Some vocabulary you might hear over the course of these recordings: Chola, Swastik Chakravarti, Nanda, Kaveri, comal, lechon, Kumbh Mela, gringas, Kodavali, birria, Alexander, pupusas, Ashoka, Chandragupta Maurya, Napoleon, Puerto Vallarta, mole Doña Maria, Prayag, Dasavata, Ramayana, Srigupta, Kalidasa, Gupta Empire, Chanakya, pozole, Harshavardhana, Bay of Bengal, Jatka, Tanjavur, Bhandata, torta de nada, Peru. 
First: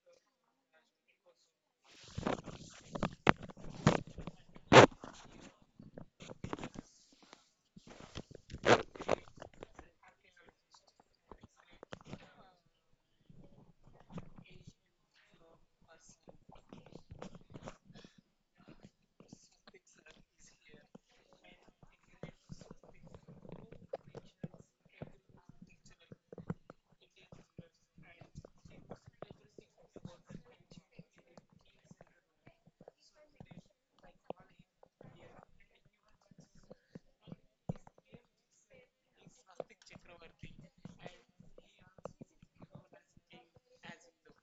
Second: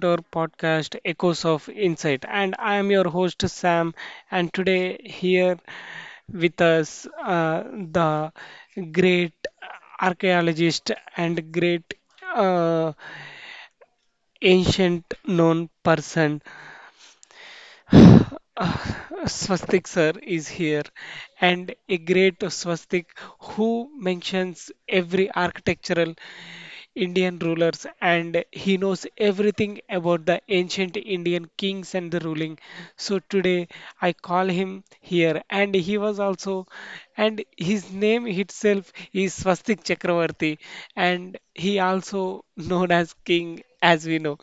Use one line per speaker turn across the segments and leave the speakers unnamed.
to our podcast Echoes of Insight. And I am your host Sam. And today, here with us, the great archaeologist and great uh, ancient known person, uh, Swastik sir, is here. And a great Swastik who mentions every architectural Indian rulers and he knows everything about the ancient Indian kings and the ruling. So today I call him here and he was also and his name itself is Swastik Chakravarti and he also known as king as we know.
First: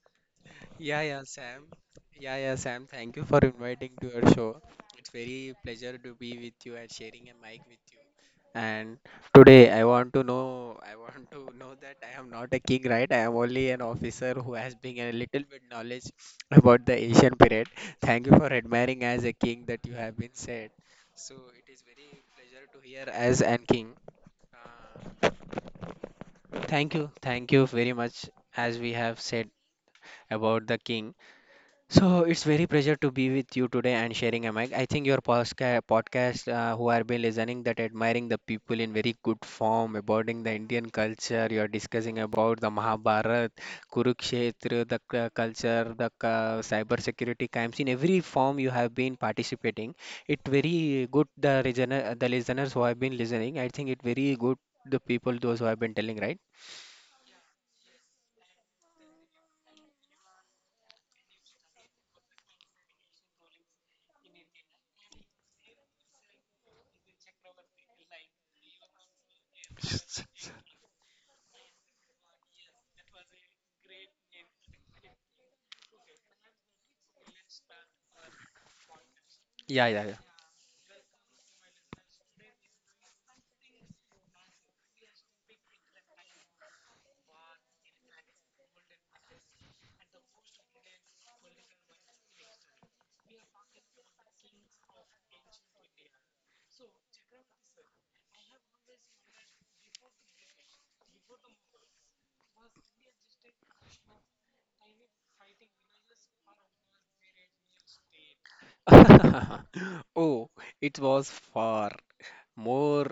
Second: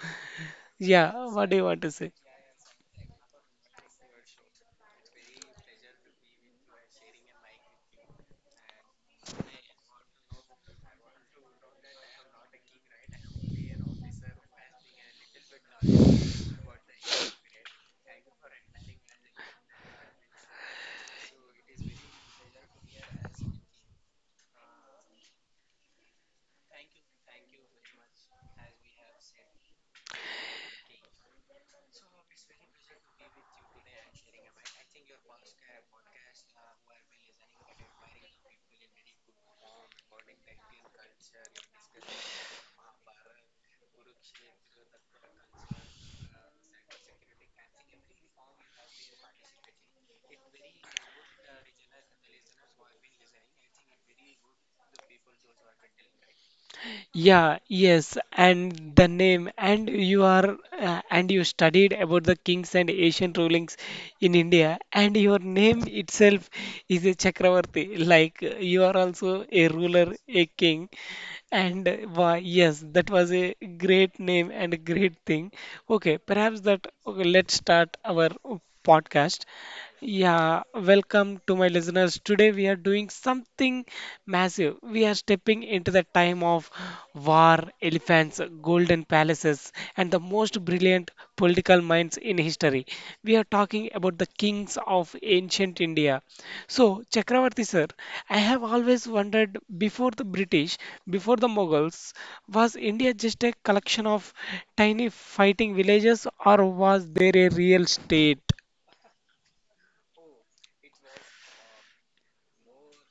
Yeah, yeah,
Yeah, what do
Sam.
you want to say?
Yeah, yeah, Sam. Thank you for inviting to your show. It's very pleasure to be with you and sharing a mic with you. And today I want to know that I am not a king, right? I am only an officer who has been a little bit knowledge about the Asian period. Thank you for admiring as a king that you have been said. So it is very pleasure to hear as an king. Uh, Thank you, thank you very much as we have said about the king. So it's very pleasure to be with you today and sharing a mic. I think your podcast, who are been listening, that admiring the people in very good form, about the Indian culture. You are discussing about the Mahabharat, Kurukshetra, the culture, the cyber security crimes. In every form you have been participating, it very good. The listeners who have been listening, I think it very good. The people those who have been telling, right?
Yeah, yes, and the name, and you are, and you studied about the kings and Asian rulings in India, and your name itself is a Chakravarti, like you are also a ruler, a king, and why, yes, that was a great name and a great thing. Okay, perhaps that, okay, let's start our podcast.
Yeah, yeah,
Yeah, welcome to my listeners. Today we are doing something massive. We are stepping into the time of war, elephants, golden palaces, and the most brilliant political minds in history. We are talking about the kings of ancient India. So, Chakravarti sir, I have always wondered before the British, before the Mughals, was India just a collection of tiny fighting villages or was there a real state?
yeah. Oh, it was far. More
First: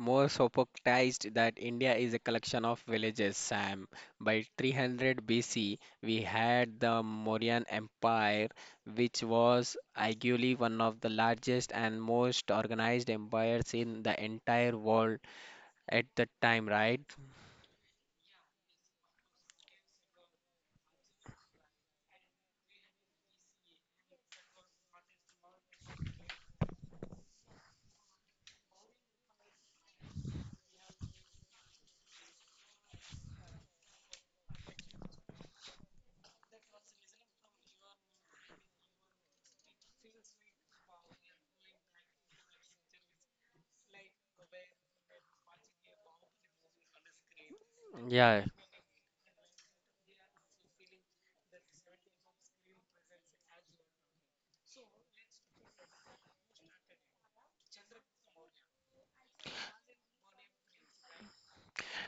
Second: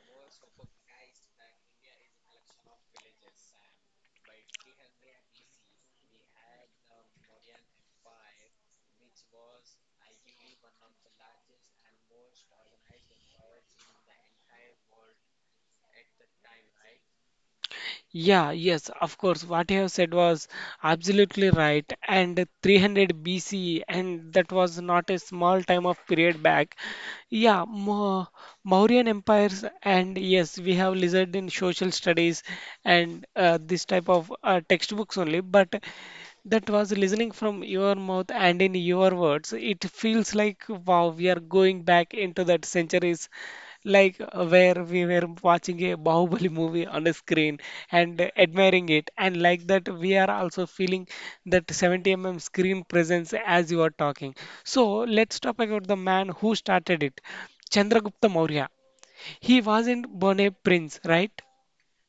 More sopoctized that India is a collection of villages, Sam. By 300 BC, we had the Mauryan Empire, which was arguably one of the largest and most organized empires in the entire world at the time, right?
Yeah, yes, of course. What you have said was absolutely right. And 300 BC, and that was not a small time of period back. Yeah, Mo Mauryan empires, and yes, we have lizard in social studies and this type of textbooks only. But that was listening from your mouth and in your words. It feels like wow, we are going back into that centuries like where we were watching a Bahubali movie on the screen and
Yeah,
admiring it, and like that, we are also feeling that 70 mm screen presence as you are talking. So, let's talk about the man who started it, Chandragupta Maurya. He wasn't born a prince, right?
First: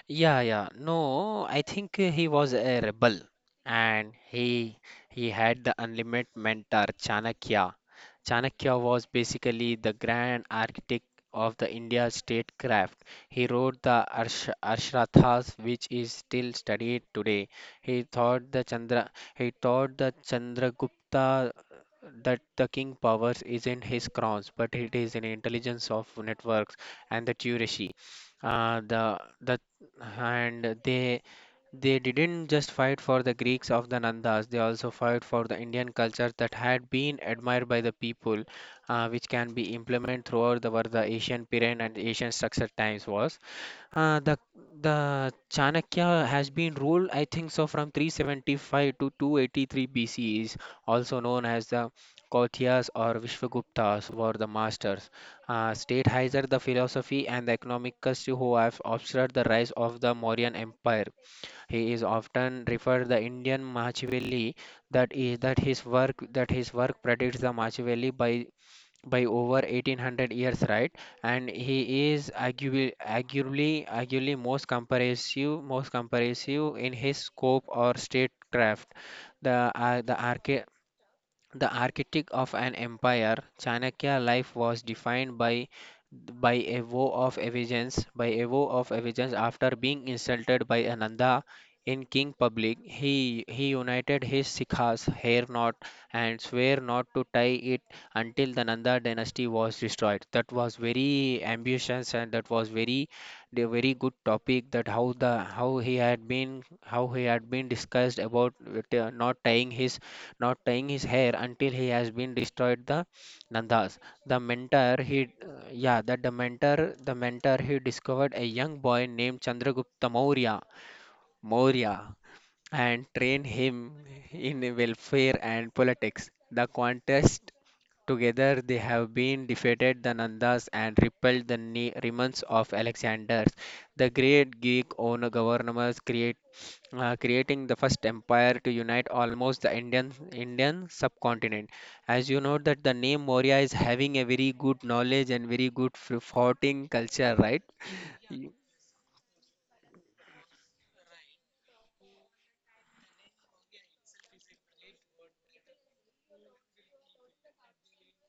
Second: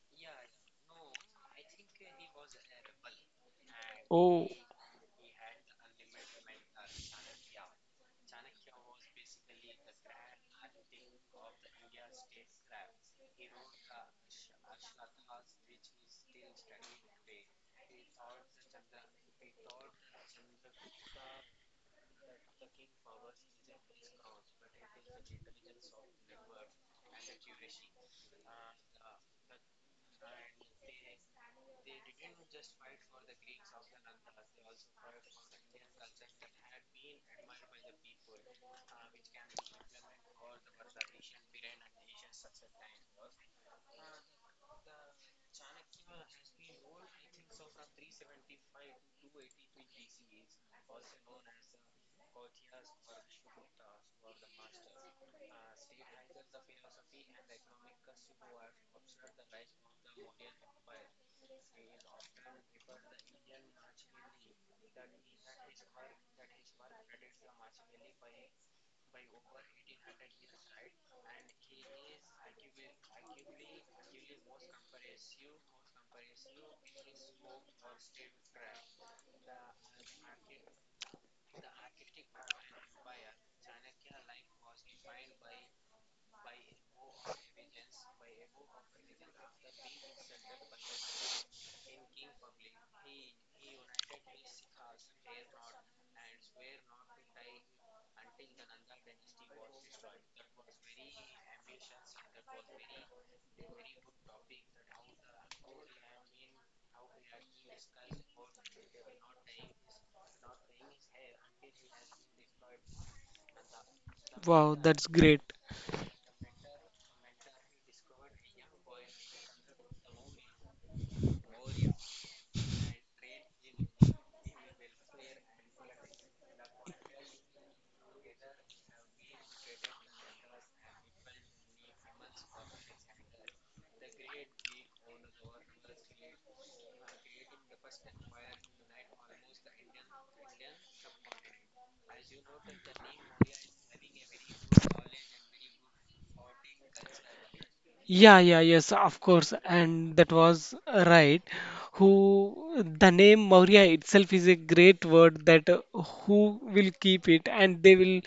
Yeah, yeah. No, I think he was a rebel and
Oh,
he he had the unlimited mentor Chanakya. Chanakya was basically the grand architect of the India statecraft. He wrote the Arshrathas, which is still studied today. He thought the Chandra he taught the Chandragupta that the king powers isn't his crowns, but it is an intelligence of networks and the Tureshi. The And they didn't just fight for the Greeks of the Nandas, they also fought for the Indian culture that had been admired by the people, which can be implemented throughout were the Asian period and Asian structure times was. Uh, the the Chanakya has been ruled, I think so, from 375 to 283 BCE, is also known as the Kautyas or Vishwaguptas were the masters. Statized the philosophy and the economists who have observed the rise of the Mauryan Empire. He is often referred the Indian Machiavelli, that is that his work predicts the Machiavelli by over 1800 years, right? And he is arguably most comprehensive in his scope or statecraft. The uh, the arche the architect of an empire, Chanakya life was defined by a vow of vengeance. By a vow of vengeance, after being insulted by Ananda in king public, he united his Sikhs, hair knot, and swear not to tie it until the Nanda dynasty was destroyed. That was very ambitious and that was very the very good topic that how he had been how he had been discussed about with, not tying his hair until he has been destroyed the Nandas. The
wow,
mentor
that's
he
great.
Yeah, that the mentor he discovered a young boy named Chandragupta Maurya Maurya and trained him in welfare and politics. The contest Together they have been defeated the Nandas and repelled the remnants of Alexander's. The great Greek owner governors create creating the first empire to unite almost the Indian subcontinent. As you know that the name Maurya is having a very good knowledge and very good fighting culture, right?
Yeah,
Y-
yeah, yes, of course, and that was right. Who the name Maurya itself is a great word that who will keep it and they will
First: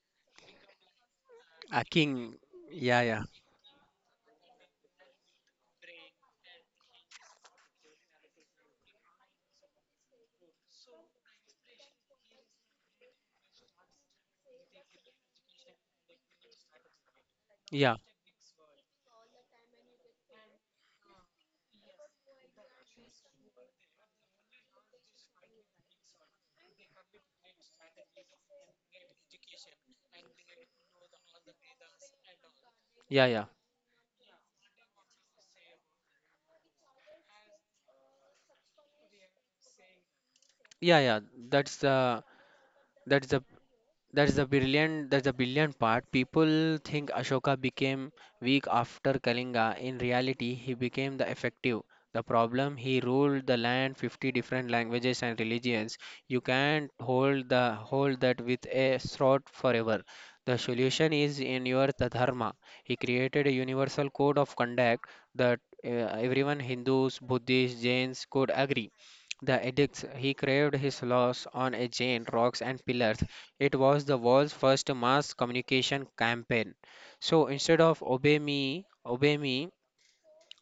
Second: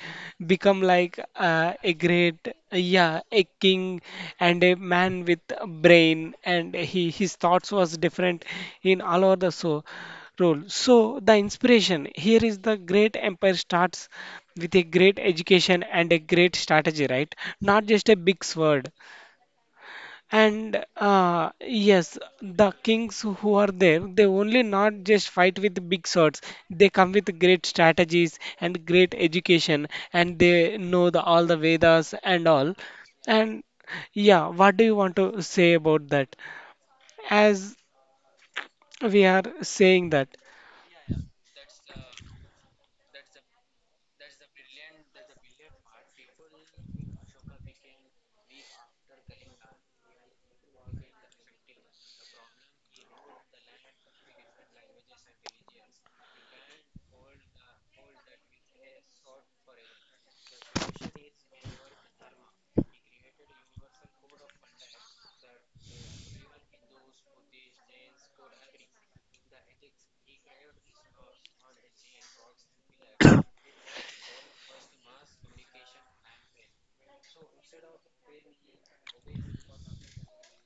become like
A
a
king,
great,
yeah,
yeah,
yeah,
a king and a man with a brain and he his thoughts was different in all over the so role. So the inspiration here is the great empire starts with a great education and a great strategy, right? Not
yeah,
just a big sword. And yes, the kings who are there, they only not just fight with big swords. They come with great strategies and great education, and they know the all the Vedas and all.
yeah, yeah,
And yeah, what do you want to say about that? As we are saying that.
yeah, yeah. That's the that's the That's the brilliant. That's the brilliant part. People think Ashoka became weak after Kalinga. In reality, he became the effective. The problem he ruled the land, 50 different languages and religions. You can't hold that with a sword forever. The solution is in your the dharma. He created a universal code of conduct that everyone Hindus, Buddhists, Jains could agree. The edicts he craved his laws on a chain, rocks and pillars. It was the world's first mass communication campaign. So instead of obey me,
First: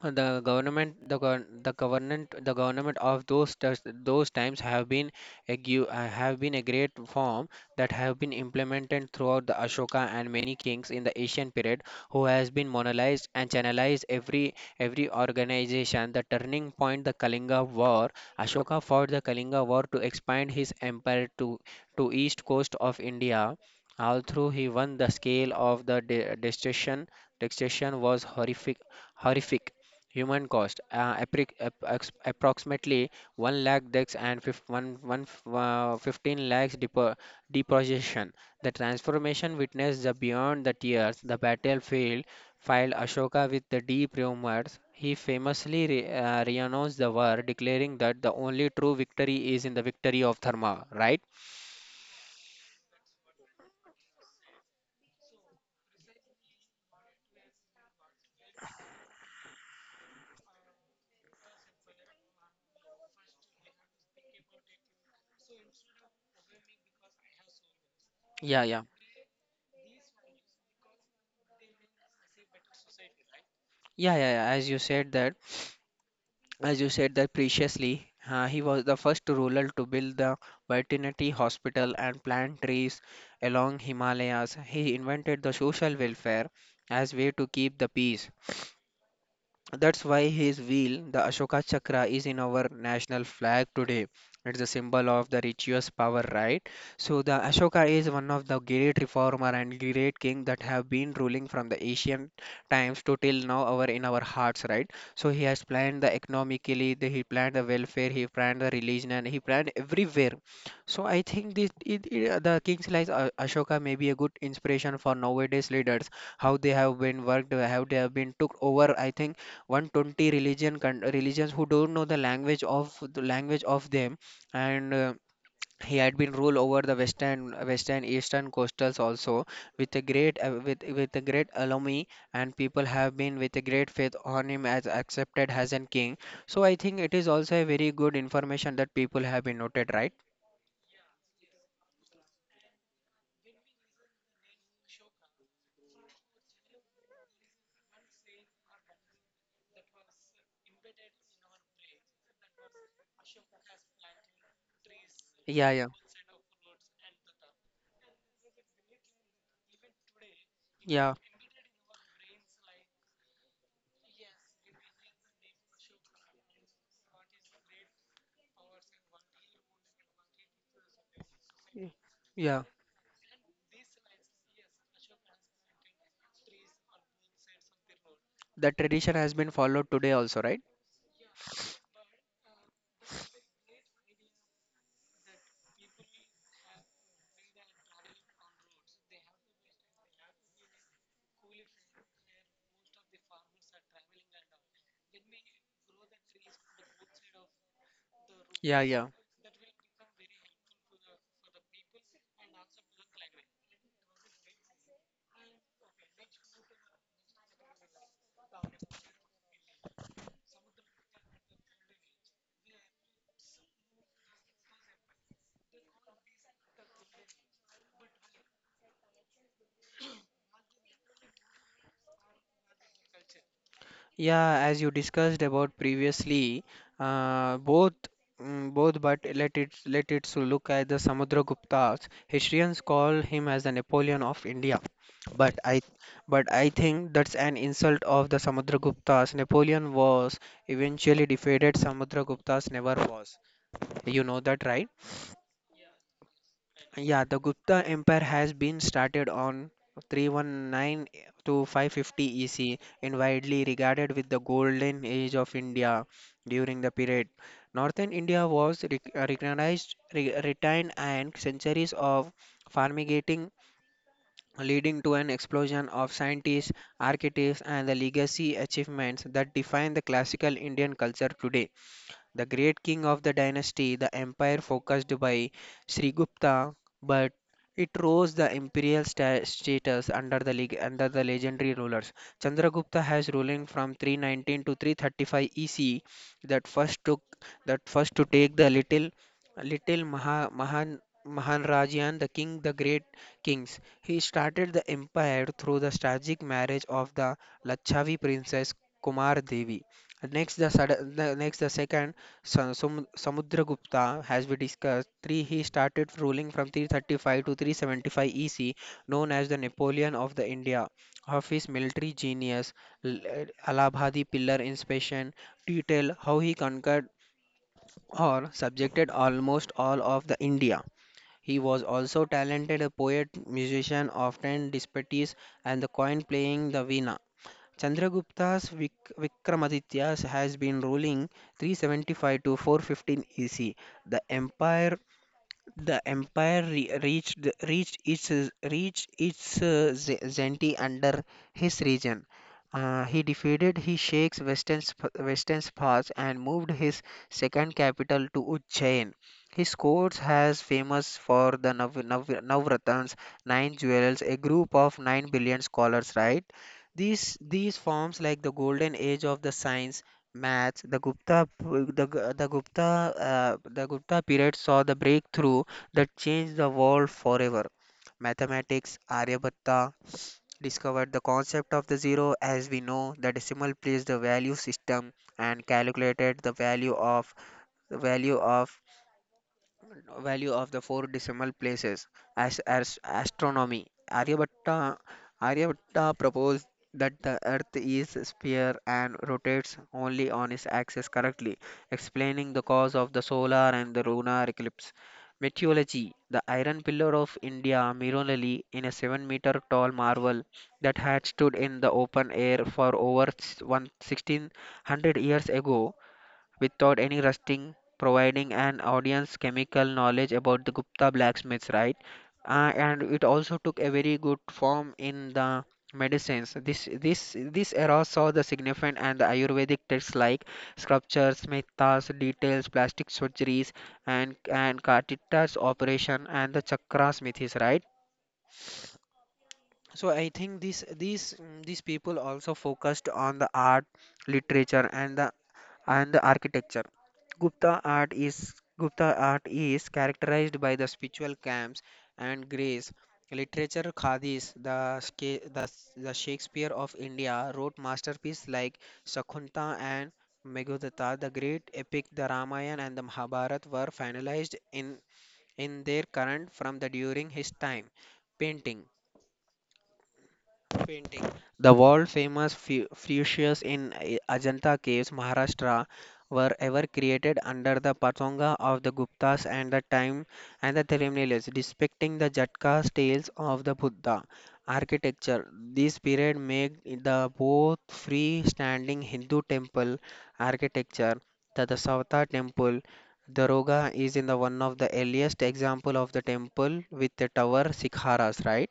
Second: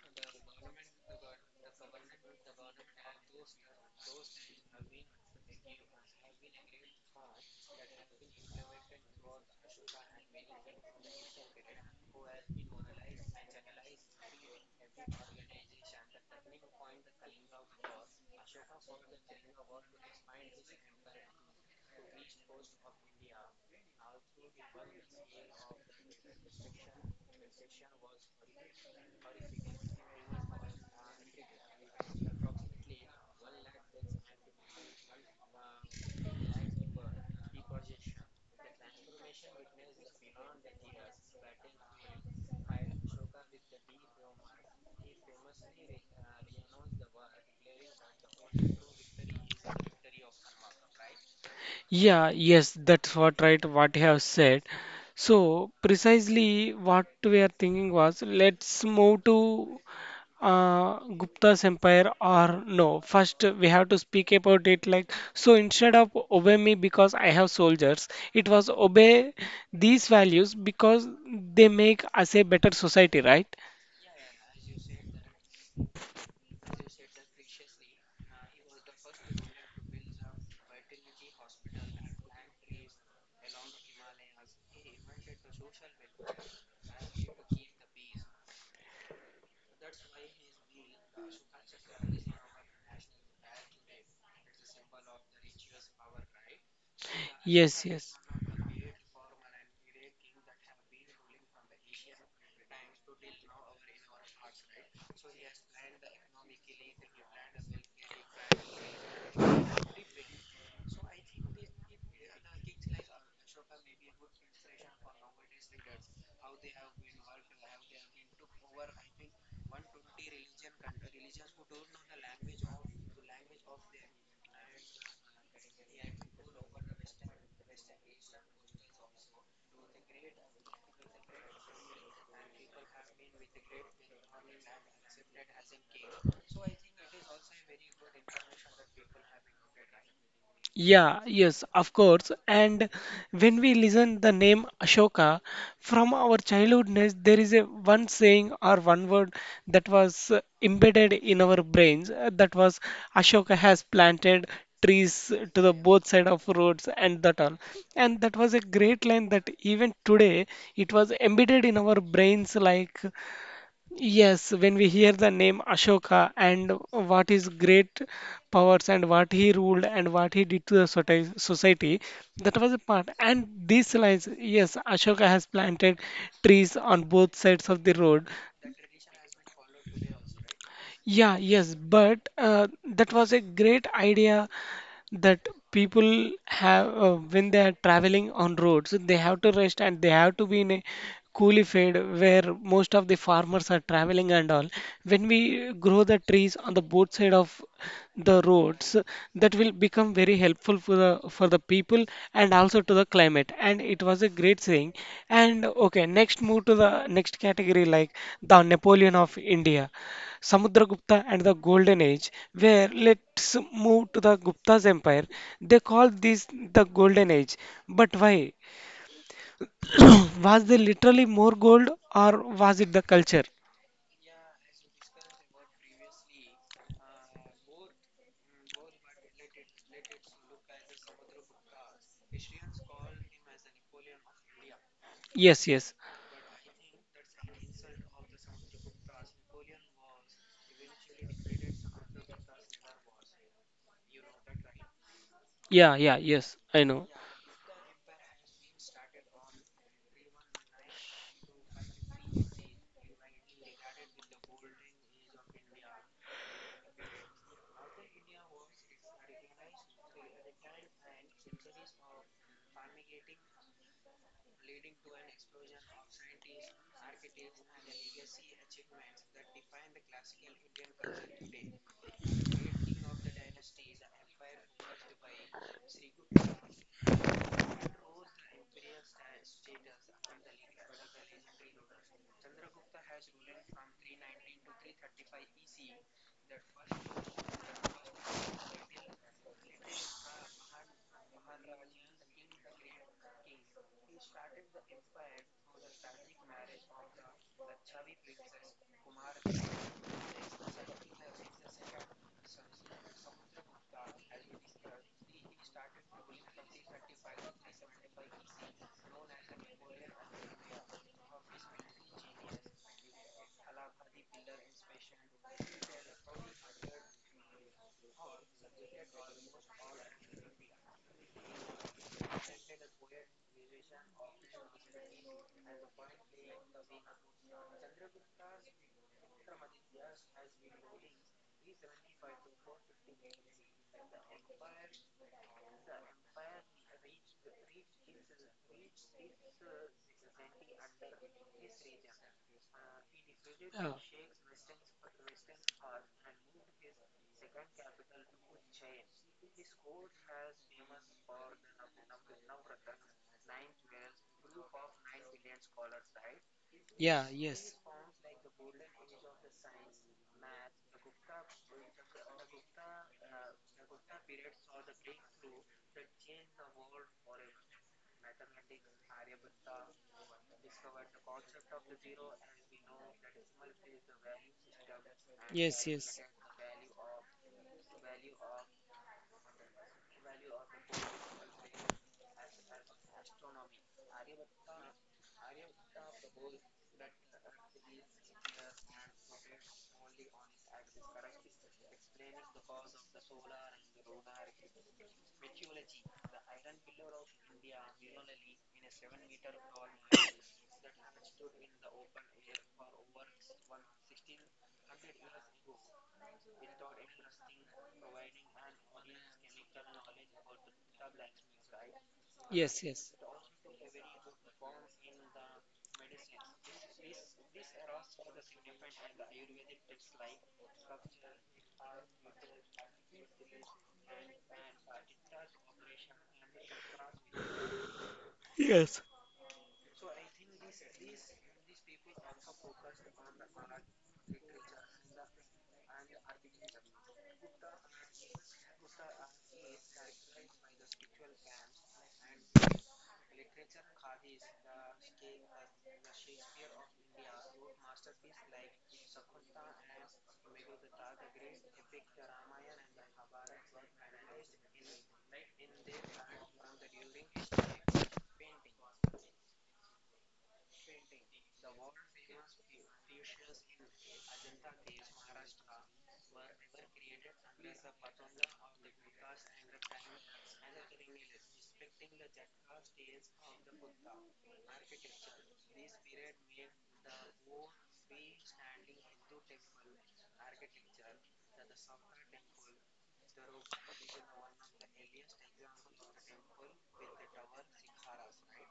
The government, the gov- the government of those those times have been have been a great form that have been implemented throughout the Ashoka and many kings in the Asian period who has been monolized and channelized every organization. The turning point, the Kalinga War. Ashoka fought the Kalinga War to expand his empire to east coast of India. Although he won, the scale of the de destruction was horrific. Human cost approximately 1 lakh dex and 15 lakhs deposition. The transformation witnessed the beyond the tears, the battlefield filed Ashoka with the deep remorse. He famously renounced the war, declaring that the only true victory is in the victory of Dharma, right?
Yeah, yes, that's what right what you have said. So precisely what we are thinking was let's move to Gupta's empire or no. First we have to speak about it like so instead of obey me because I have soldiers, it
Yeah,
was
yeah.
obey these values because they make us a better society, right?
Yeah, yeah, yeah. As you said that As you said that previously, he was the first ruler to build the veterinary hospital and plant trees along Himalayas. He invented the social welfare as way to keep the peace. That's why his wheel, the Ashoka Chakra, is in our national flag today. It's a symbol of the religious power, right? So the
Yes,
Ashoka is
yes.
one of the great reformer and great king that have been ruling from the ancient times to till now our in our hearts, right? So he has planned the economically, he planned the welfare, he planned the religion, and he planned everywhere. So I think the kings like Ashoka may be a good inspiration for nowadays leaders, how they have been worked, how they have been took over, I think. 120 religions who don't know the language of them and he had been ruled over the western eastern coastals also with a great with a great alumni, and people have been with a great faith on him as accepted as a king. So I think it is also a very good information that people have been noted, right?
Yeah, yes, of course. And when we listen the name Ashoka from our childhoodness, there is a one saying or one word that was embedded in our brains. That was Ashoka has planted trees to
yeah
the
yeah
both side of roads and that all. And that was a great line that even today it was
yeah
embedded in our brains like. Yes, when we hear the name Ashoka and what his great powers and what he ruled and what he did to the society, that
yeah
was a part. And these lines, yes, Ashoka has planted trees on both sides of the road.
the tradition has been followed today also, right?
Yeah, yes, but that was a great idea that people have when they are traveling on roads, they have to rest and they have to be in a coolie field where most of the farmers are traveling and all. When we grow the trees on the both side of the
yeah
roads,
yeah
that will become very helpful for the people and also to the climate. And it was a great saying. And okay, next move to the next category like the Napoleon of India. Samudragupta and the Golden Age, where let's move to the Gupta's empire. They call this the Golden Age. But why? Was there literally more gold or was it the culture?
Yeah, as you discussed about previously, both both, but let it so look at the Samudraguptas. Historians call him as the Napoleon of India, but
Yes,
I
yes.
but I think that's an insult of the Samudraguptas. Napoleon was eventually defeated. Samudraguptas never was. You know that, right?
Yeah, yeah, yes. I know.
Yeah, the Gupta Empire has been started on 319 to 550 EC and widely regarded with the golden age of India during the period. Northern India was recognized, retained, and centuries of farmigating leading to an explosion of scientists, architects, and the legacy achievements that define the classical Indian culture today. The great king of the dynasty, the empire focused by Srigupta, but it rose the imperial status under the legendary rulers. Chandragupta has ruling from 319 to 335 EC that first took that first to take the little Mahanrajan, the king, the great kings. He started the empire through the tragic marriage of the Lachavi princess Kumar Devi. Next, the, sud- the next the second Samudragupta, as we discussed, three, he started ruling from 335 to 375 EC, known as the Napoleon of the India. Of his military genius, L- Allahabadi pillar inspiration, detail how he conquered or subjected almost all of the India. He was also talented a poet, musician, often disputes, and the coin playing the veena. Chandragupta's Vikramaditya has been ruling 375 to 415 EC. The empire the empire reached its zenith under his region. He defeated his sheikhs western western Spas and moved his second capital to Ujjain. His court has famous for the Navratans, nine jewels, a group of 9 billion scholars. Right,
Yeah. Yeah,
these
yes.
forms like the golden age of the science maths the, Gu- the gupta the gupta period saw the breakthrough that changed the world forever. Mathematics Aryabhatta discovered the concept of the zero as we know the decimal place the value system and
Yes, yes.
calculated the value of the value of value of the four decimal places as astronomy. Aryabhatta proposed that the earth is a sphere and rotates only on its axis correctly, explaining the cause of the solar and the lunar eclipse. Meteorology, the iron pillar of India, Mirolali, in a 7-meter tall marvel that had stood in the open air for over 1600 years ago, without any rusting, providing an audience chemical knowledge about the Gupta blacksmiths, right?
Yes,
And
yes.
it also took a very good form in the medicines. This era saw the significant and the Ayurvedic texts like sculptures, mithas, details, plastic surgeries, and Kartita's operation and the chakra smithies, right?
Yes.
So I think these people also focused on the art, literature, and the architecture. Gupta art is Gupta art is characterized by the spiritual camps and grace. Literature Khadis, the Shakespeare of India, wrote masterpieces like Shakuntala and Meghdata. The great epic, the Ramayana and the Mahabharata, were finalized in their current from the during his time. Painting painting. The world-famous fuchsias in Ajanta Caves, Maharashtra, were ever created under the patonga of the Guptas and the time and the Thirumnelis, depicting the Jatka's tales of the Buddha architecture. This period made it the both free-standing Hindu temple architecture, the Dasavata temple. Daroga is in the one of the earliest example of the temple with the tower sikharas, right?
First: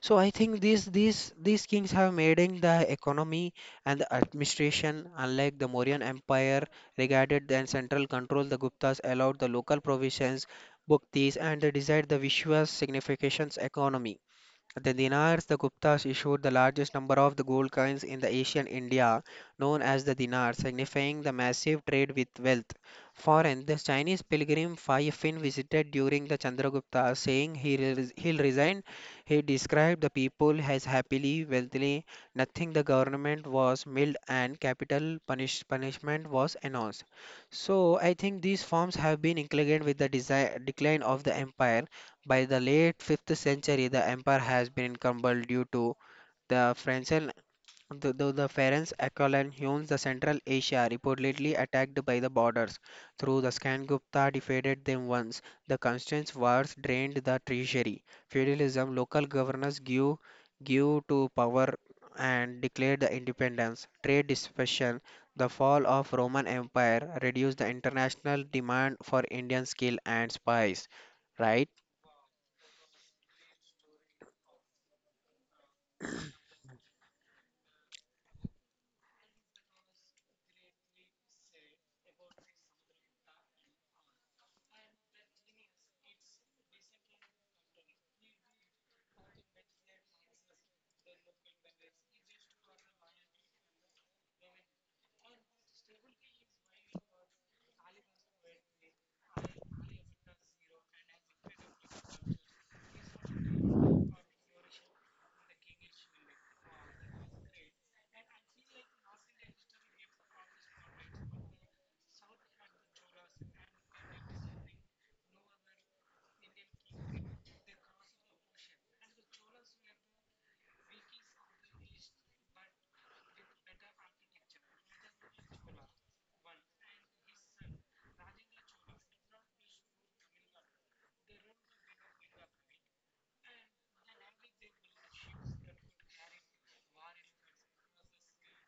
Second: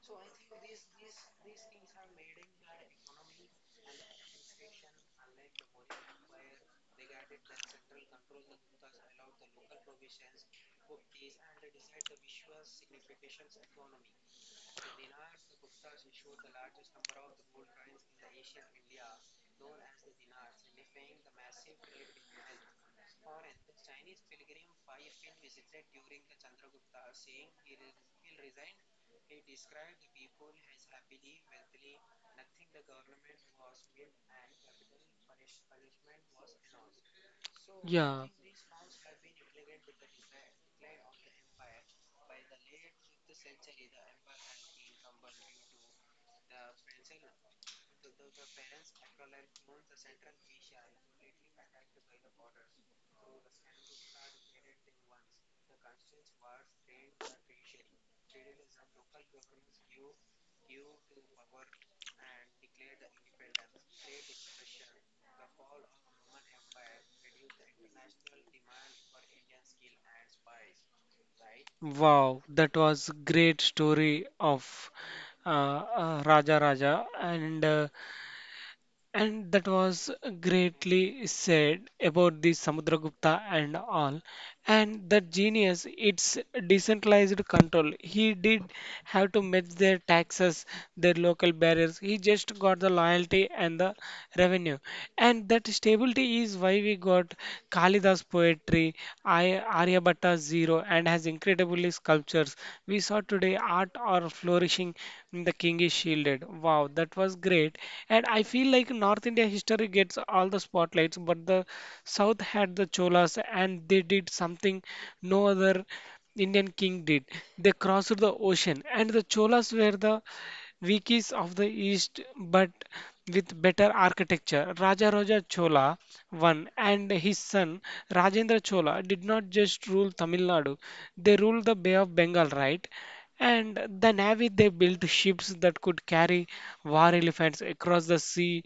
So I think these kings have made in the economy and the administration. Unlike the Mauryan Empire, regarded then central control, the Guptas allowed the local provisions, bhaktis, and they desired the Vishwas significations economy. The dinars the Guptas issued the largest number of the gold coins in the Asian India, known as the dinar, signifying the massive trade with wealth. Foreign, the Chinese pilgrim Fai Fin visited during the Chandragupta, saying he'll resign. He described the people as happily, wealthily, nothing the government was milled and capital punishment was announced. So I
Yeah.
think these forms have been included with the decline of the empire. By the late fifth century, the empire has been encumbered due to the French and the Ferenc Akolan Huns, the Central Asia, reportedly attacked by the borders. Through the Gupta defeated them once. The constant wars drained the treasury. Feudalism, local governors give to power and declared the independence. Trade dispersion, the fall of Roman Empire reduced the international demand for Indian skill and spice, right?
Wow, that was great story of Raja Raja and that was greatly said about the Samudragupta and all. And that genius, it's decentralized control. He did have to match their taxes, their local barriers. He just got the loyalty and the revenue. And that stability is why we got Kalidas poetry, Aryabhatta zero, and has incredibly sculptures. We saw today art are flourishing in the king is shielded. Wow, that was great. And I feel like North India history gets all the spotlights, but the South had the Cholas and they did something no other Indian king did. They crossed the ocean and the Cholas were the Vikings of the East but with better architecture. Raja Raja Chola one, and his son Rajendra Chola did not just rule Tamil Nadu, they ruled the Bay of Bengal, right? And the navy they built ships that could carry war elephants across the sea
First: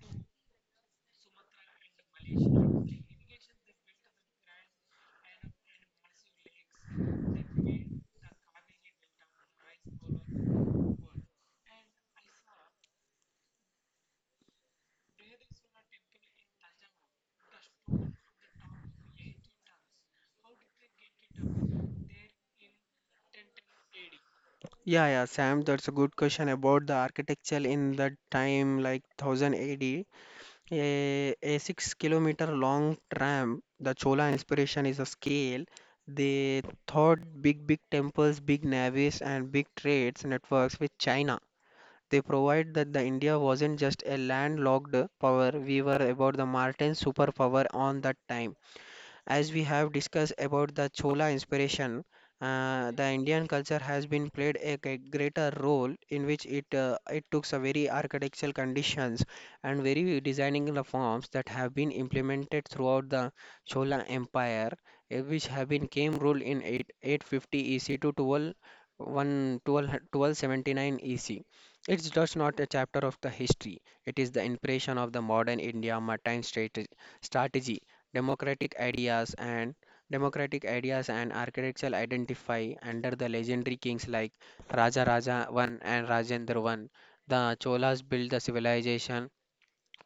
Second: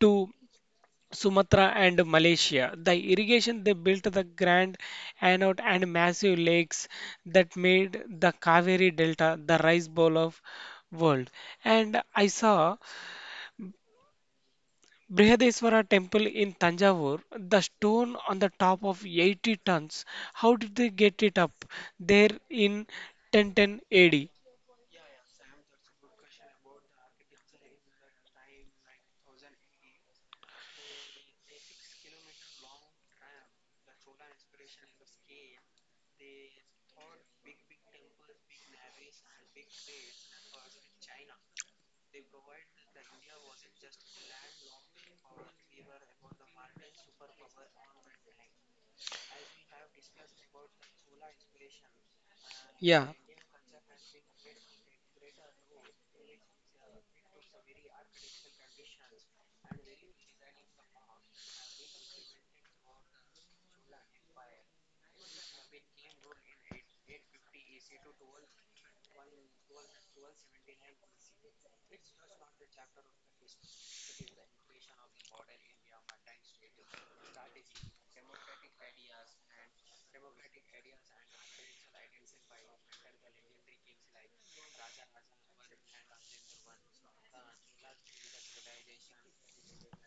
to Sumatra and Malaysia. The irrigation they built the Grand Anode and massive lakes that made the Kaveri Delta the rice bowl of world. And I saw Brihadeswara temple in Tanjavur, the stone on the top of 80 tons. How did they get it up there in 1010 AD?
Yeah, yeah, Sam, that's a good question about the architecture in that time, like 1000 AD. A, D. A 6-kilometer long tram, the Chola inspiration is a scale. They thought big, big temples, big navies, and big trades networks with China. They provide that the India wasn't just a landlocked power, we were about the Martin superpower on that time. As we have discussed about the Chola inspiration, the
Yeah,
Indian culture has been played greater role in which it took some very architectural conditions and very designing the forms that have been implemented throughout the Chola Empire, which have been came rule in 8, 850 EC to 12, 1, EC. It's just not a chapter of the history. It is the inspiration of the modern India maritime strategy. Democratic ideas and democratic ideas and architectural identify under the legendary kings like Raja Raja I and Rajendra I. The Cholas built the civilization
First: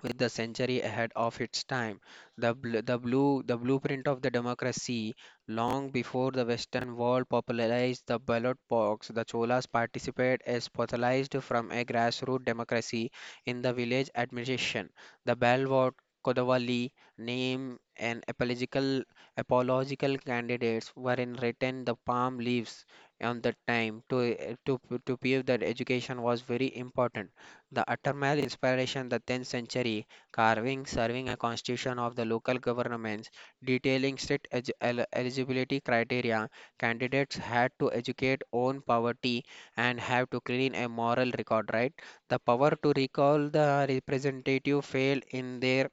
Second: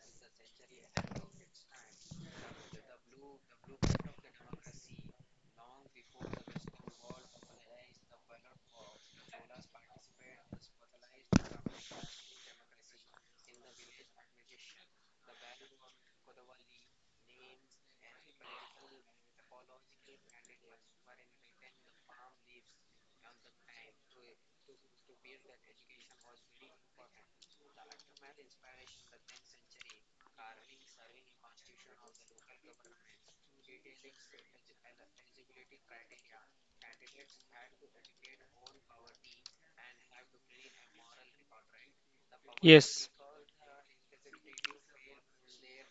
with the century ahead of its time. The blueprint of the democracy, long before the Western world popularized the ballot box, the Cholas participated as pathologized from a grassroots democracy in the village administration. The ballot Kodavali name and apological candidates were in written the palm leaves on the time to to prove that education was very important. The Attermal inspiration, the tenth century carving serving a constitution of the local governments, detailing strict eligibility criteria. Candidates had to educate own poverty and have to clean a moral record, right? The power to
yes.
recall the representative failed in their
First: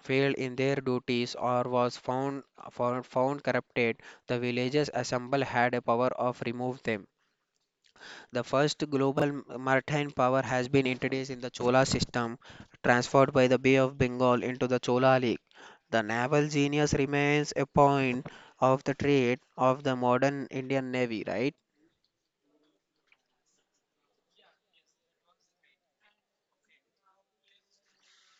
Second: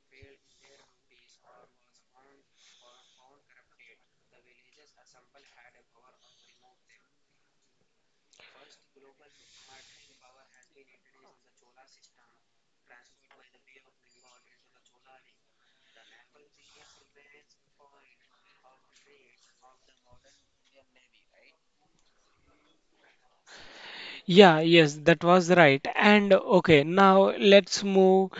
failed in their duties or was found corrupted. The villages assemble had a power of remove them. The first global maritime power has been introduced in the Chola system, transferred by the Bay of Bengal into the Chola League. The naval genius remains a point of the trade of the modern Indian Navy, right?
Yeah, yes, that was right. And okay, now let's move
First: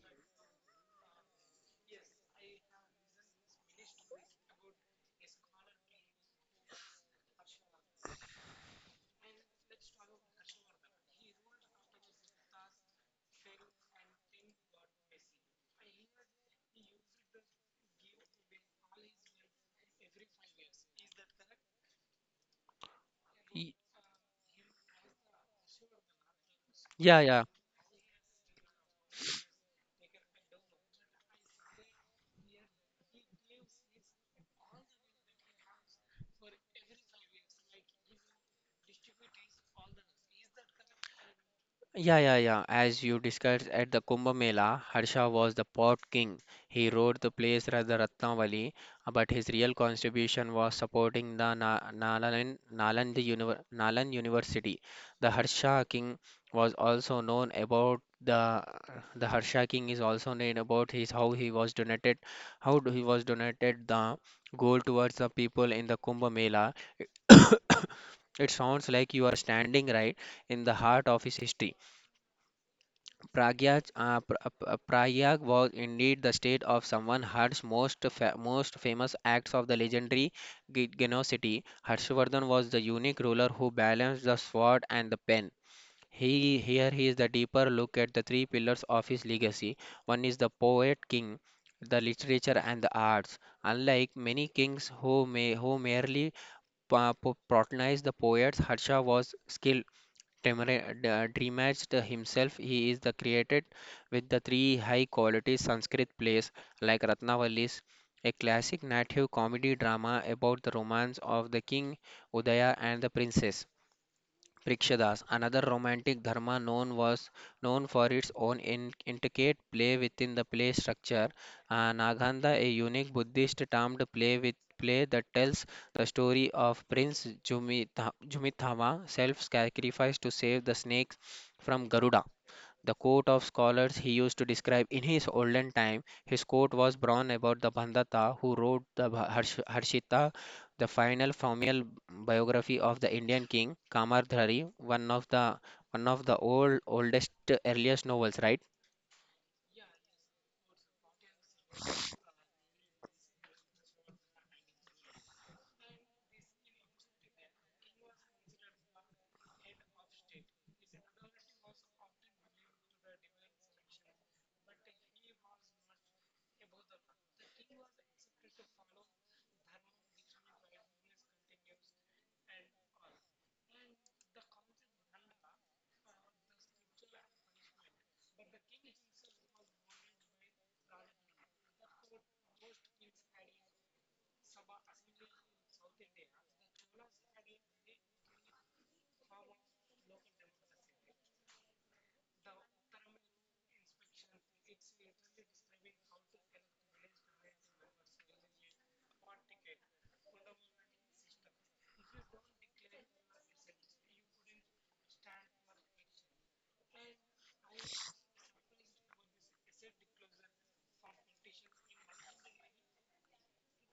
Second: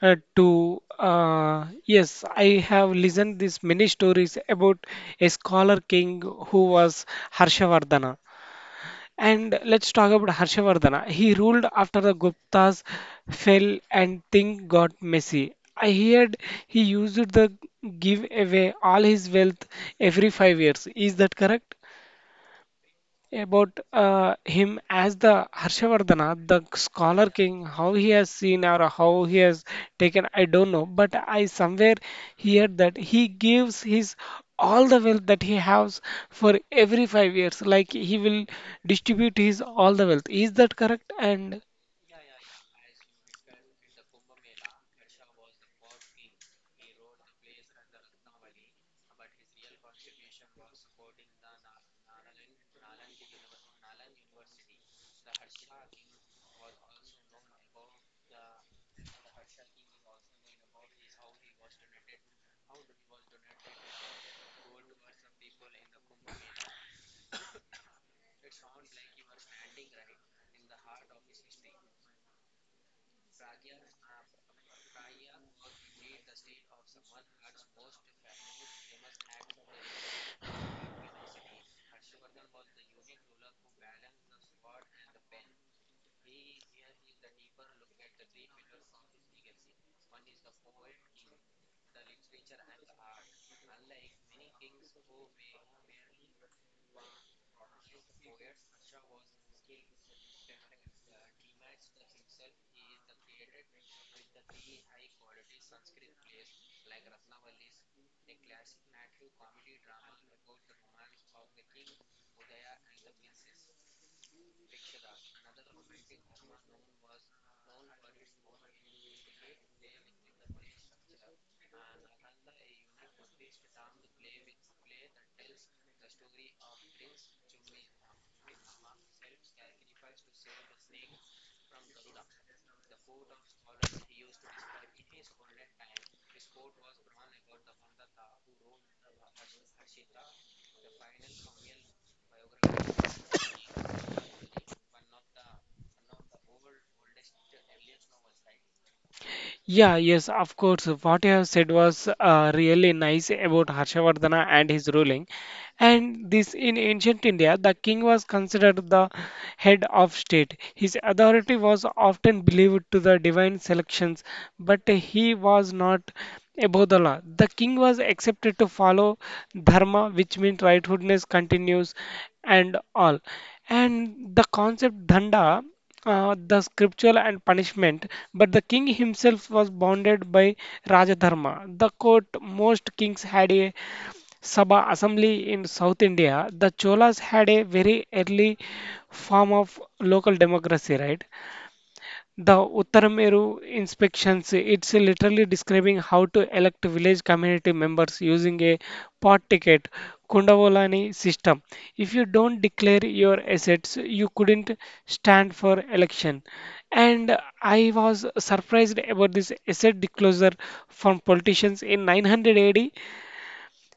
to yes, I have listened these many stories about a scholar king who was Harshavardhana. And let's talk about Harshavardhana. He ruled after the Guptas fell and things got messy. I heard he used the give away all his wealth every 5 years. Is that correct?
Y-
About him as the Harshavardhana, the
Yeah,
scholar
yeah.
king, how he has seen or how he has taken, I don't know. But I somewhere hear that he gives his all the wealth that he has for every 5 years. Like he will distribute his all the wealth. Is that correct? And
Yeah, yeah, yeah. As you discussed at the Kumbh Mela, Harsha was the pot king. He ruled the place as the Ratnavali, but his real contribution was supporting the Na Nalan, Naland Univer Nalan University. The Harsha king was also known about the Harsha king is also known about his how he was donated the gold towards the people in the Kumbh Mela. It sounds like you are standing right in the heart of his history. Pragyaj, uh, Pra- uh, Prayag was indeed the state of someone Harsh's most famous acts of the legendary Genocity. Harshvardhan was the unique ruler who balanced the sword and the pen. He Here is the deeper look at the three pillars of his legacy. One is the poet king, the literature and the arts. Unlike many kings who merely patronized the poets, Harsha was skilled demra- dreamaged himself. He is the created with the three high quality Sanskrit plays like Ratnavalis, a classic native comedy drama about the romance of the king Udaya and the princess. Rikshadas, another romantic dharma known for its own intricate play within the play structure. Naganda, a unique Buddhist termed play with play that tells the story of Prince Jumithama, self-sacrifice to save the snakes from Garuda. The coat of scholars he used to describe in his olden time, his coat was brown about the Bhandata who wrote the Harshita, the final formal biography of the Indian king Kamardhari, one of the old oldest earliest novels, right?
yeah, yes, of course. What you have said was really nice about Harshavardhana and his ruling. And this in ancient India, the king was considered the head of state. His authority was often believed to the divine selections, but he was not above the law. The king was accepted to follow dharma, which means rightfulness continues and all. And the concept danda, the scriptural and punishment, but the king himself was bounded by Rajadharma. The court, most kings had a Sabha assembly in South India, the Cholas had a very early form of local democracy, right? The Uttarameru inspections, it's literally describing how to elect village community members using a pot ticket, Kundavolani system. If you don't declare your assets, you couldn't stand for election. And I was surprised about this asset disclosure from politicians in 900 AD.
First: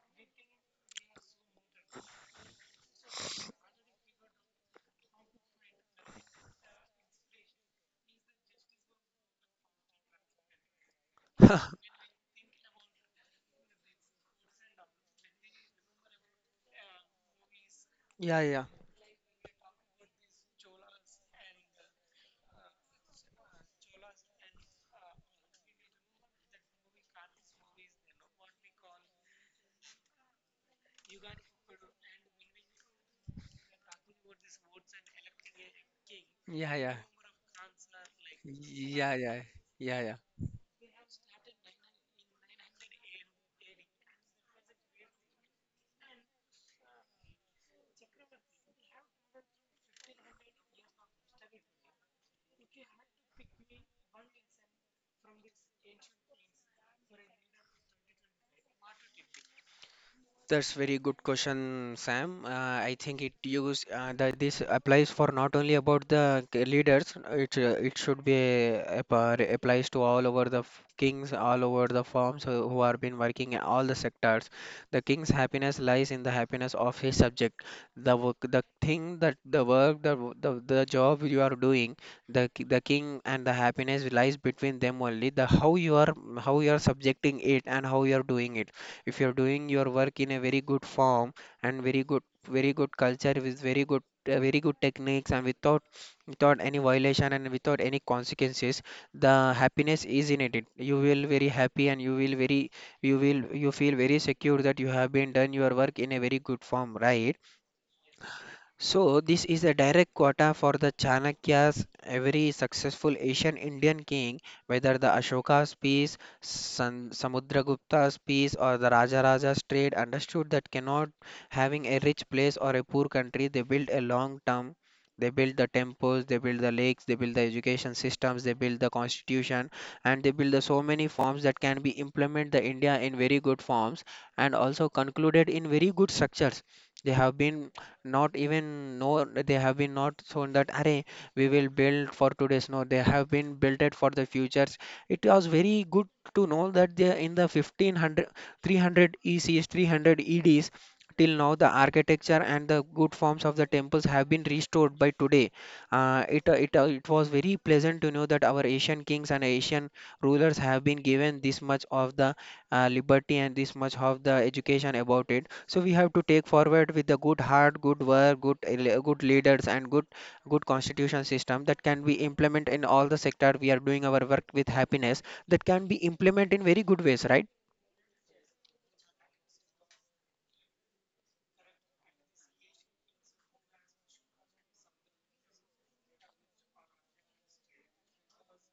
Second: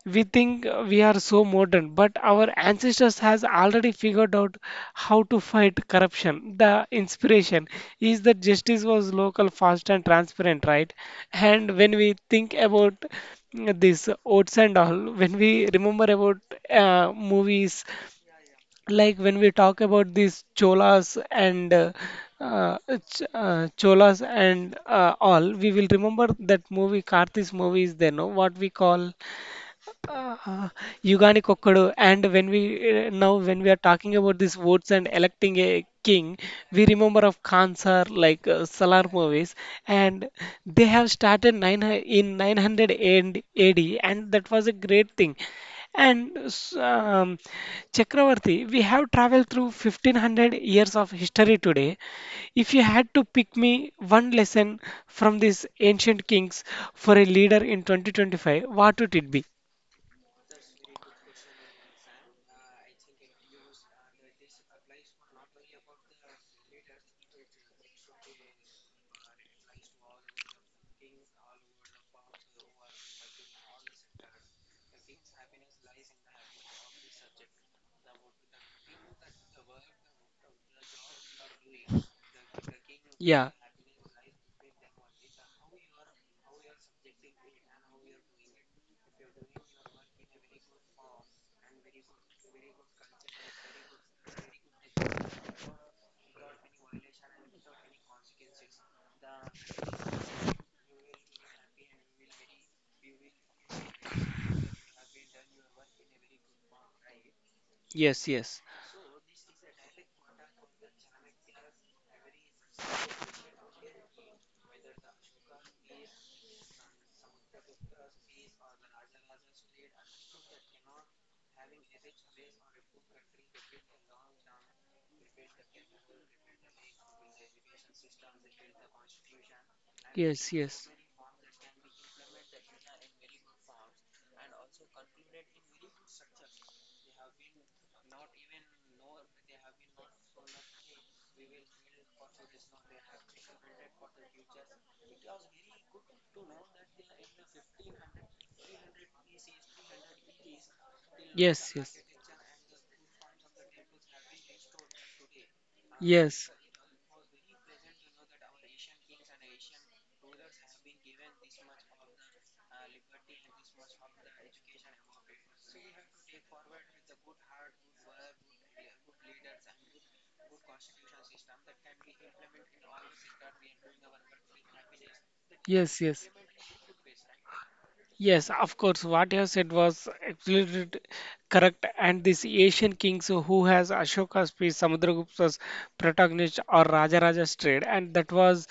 We think we are so modern, but our ancestors has already figured out how to fight corruption. The inspiration is that justice was local, fast and transparent, right? And when we think about this oats and all, when we remember about movies
Yeah, yeah,
like when we talk about these cholas and uh, ch cholas and all, we will remember that movie karthik's movie is there no what we call. Uh, Yugani Kokkodu. And when we now when we are talking about these votes and electing a king,
yeah,
we
yeah,
remember of Kansar like Salar
yeah, yeah,
movies,
yeah, yeah.
and they have started in 900 AD, and A D, and that was a great thing. And Chakravarti, we have traveled through 1,500 years of history today. If you had to pick me one lesson from these ancient kings for a leader in 2025, what would it be?
That's very good question, Sam. I think it use that this applies for not only about the leaders. It should be applies to all over the kings, all over the firms who are been working in all the sectors. The king's happiness lies in the happiness of his subject. The work, the thing that the work, The job you are doing, the king and
Yeah.
the happiness lies between them only. The how you are subjecting it and how you are doing it. If you're doing your work in a very good form and very good culture with very good techniques and without any violation and without any consequences, the happiness is in it. You will very happy, and you feel very secure that you have been done your work in a very good form, right?
Yes. Yes.
So, this is a direct quota for the Chanakya's. Every successful Asian Indian king, whether the Ashoka's peace, Samudragupta's peace, or the Rajaraja's trade, understood that cannot having a rich place or a poor country, they built a long term. They built the temples, they built the lakes, they built the education systems, they built the constitution, and they built
Yes.
the so
Yes.
many forms that can be implement the India in very good forms and also concluded in very good structures. They have been, not even know, they have been not shown that array. We will build for today's, no, they have been built it for the futures. It was very good to know that they in the 1500 300 ecs 300 eds till now the
Yes. Yes.
architecture and the good forms of the temples have been restored by today. uh, it uh,
Yes.
it uh, it was very pleasant to know that our Asian kings and Asian rulers have been given this much of the liberty and this much of the education about it. So we have to take forward with the good heart, good work, good leaders, and good constitution system that can be implement in all the sector. We are doing our work with happiness that can be
Yes. Yes.
implement in very good ways, right?
Yes, of course, what you have said was absolutely correct. And these Asian kings who has Ashoka's piece, Samudragupta's protagonist or Rajaraja's trade, and that was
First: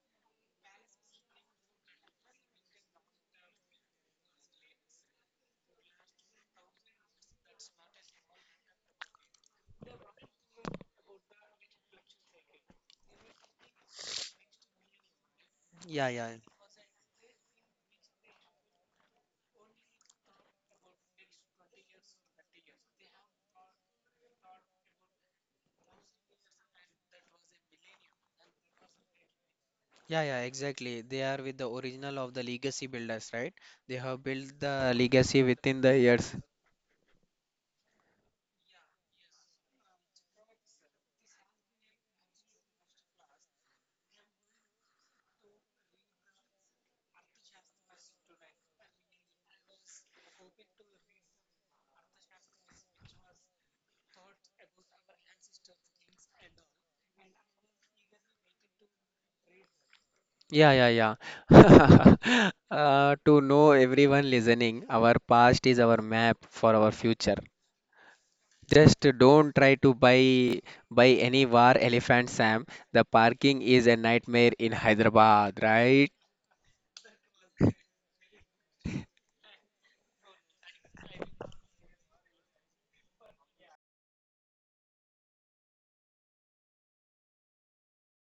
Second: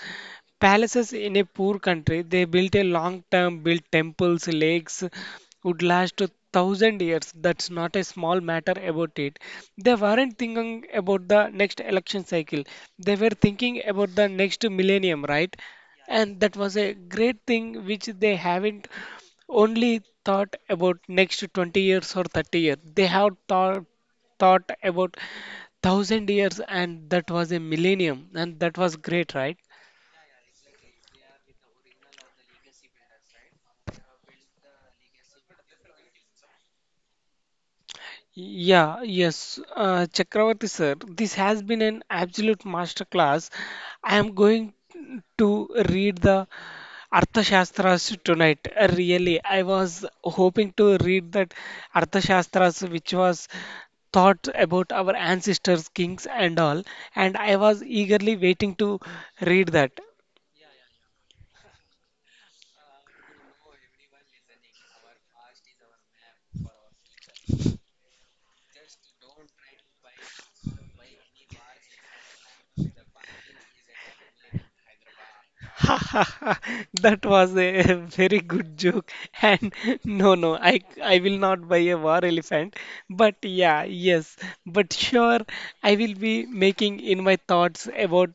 palaces in a poor country. They built a long term, built temples, lakes, would last to 1,000 years. That's not a small matter about it. They weren't thinking about the next election cycle. They were thinking about the next millennium, right?
Yeah, yeah,
And that was a great thing which they haven't only thought about next 20 years or 30 years. They have thought about 1,000 years and that was a millennium and that was great, right?
yeah, yeah, exactly. They are with the original of the legacy builders, right? They have built the legacy within the years.
Yeah, yes, Chakravarti sir, this has been an absolute masterclass. I am going to read the Arthashastras tonight. Really, I was hoping to read that Arthashastras, which was thought about our ancestors, kings, and all, and I was eagerly waiting to read that.
Yeah, yeah, yeah. To know everyone listening, our past is our map for our future. Just don't try to buy any war elephant, Sam. The parking is a nightmare in Hyderabad,
Ha
right?
ha ha! That was a very good joke. And no, no, I will not buy a war elephant. But yeah, yes, but sure, I will be making in my thoughts about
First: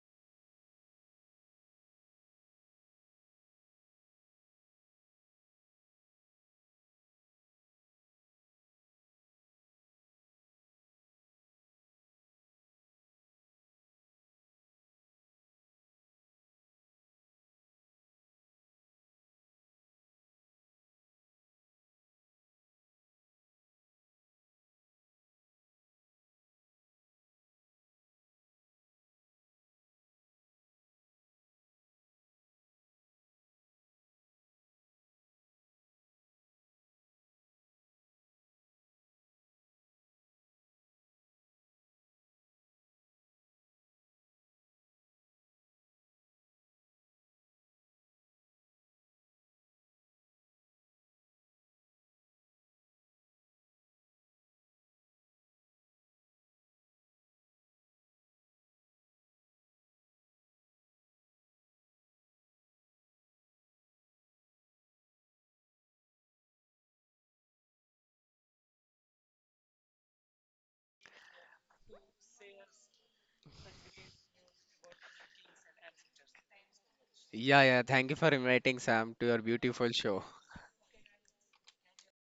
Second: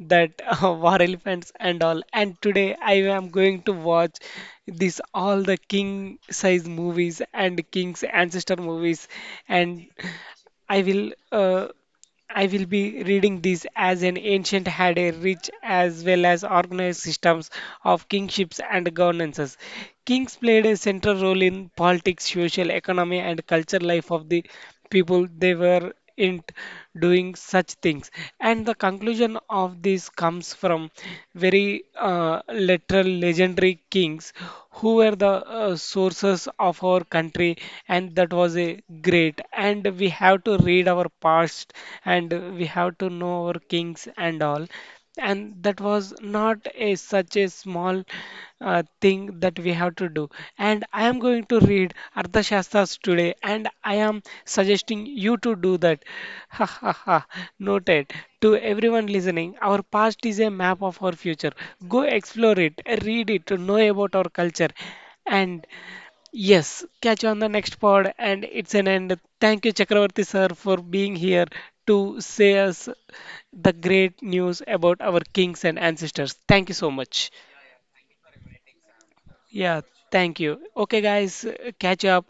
that war elephants and all. And today I am going to watch this all the king size movies and king's ancestor movies, and I will. I will be reading this as an ancient had a rich as well as organized systems of kingships and governances. Kings played a central role in politics, social, economy, and culture life of the people they were in doing such things. And the conclusion of this comes from very literal legendary kings who were the sources of our country, and that was a great and we have to read our past and we have to know our kings and all and that was not a such a small thing that we have to do. And I am going to read arthashastras today and I am suggesting you to do that. Ha ha ha. Noted. To everyone listening, our past is a map of our future. Go explore it, read it, know about our culture. And yes, catch you on the next pod, and it's an end. Thank you, Chakravarti sir, for being here to say us the great news about our kings and ancestors. Thank you so much.
Yeah, yeah. Thank you for inviting Sam to your
Yeah,
beautiful show.
thank you. Okay, guys, catch up.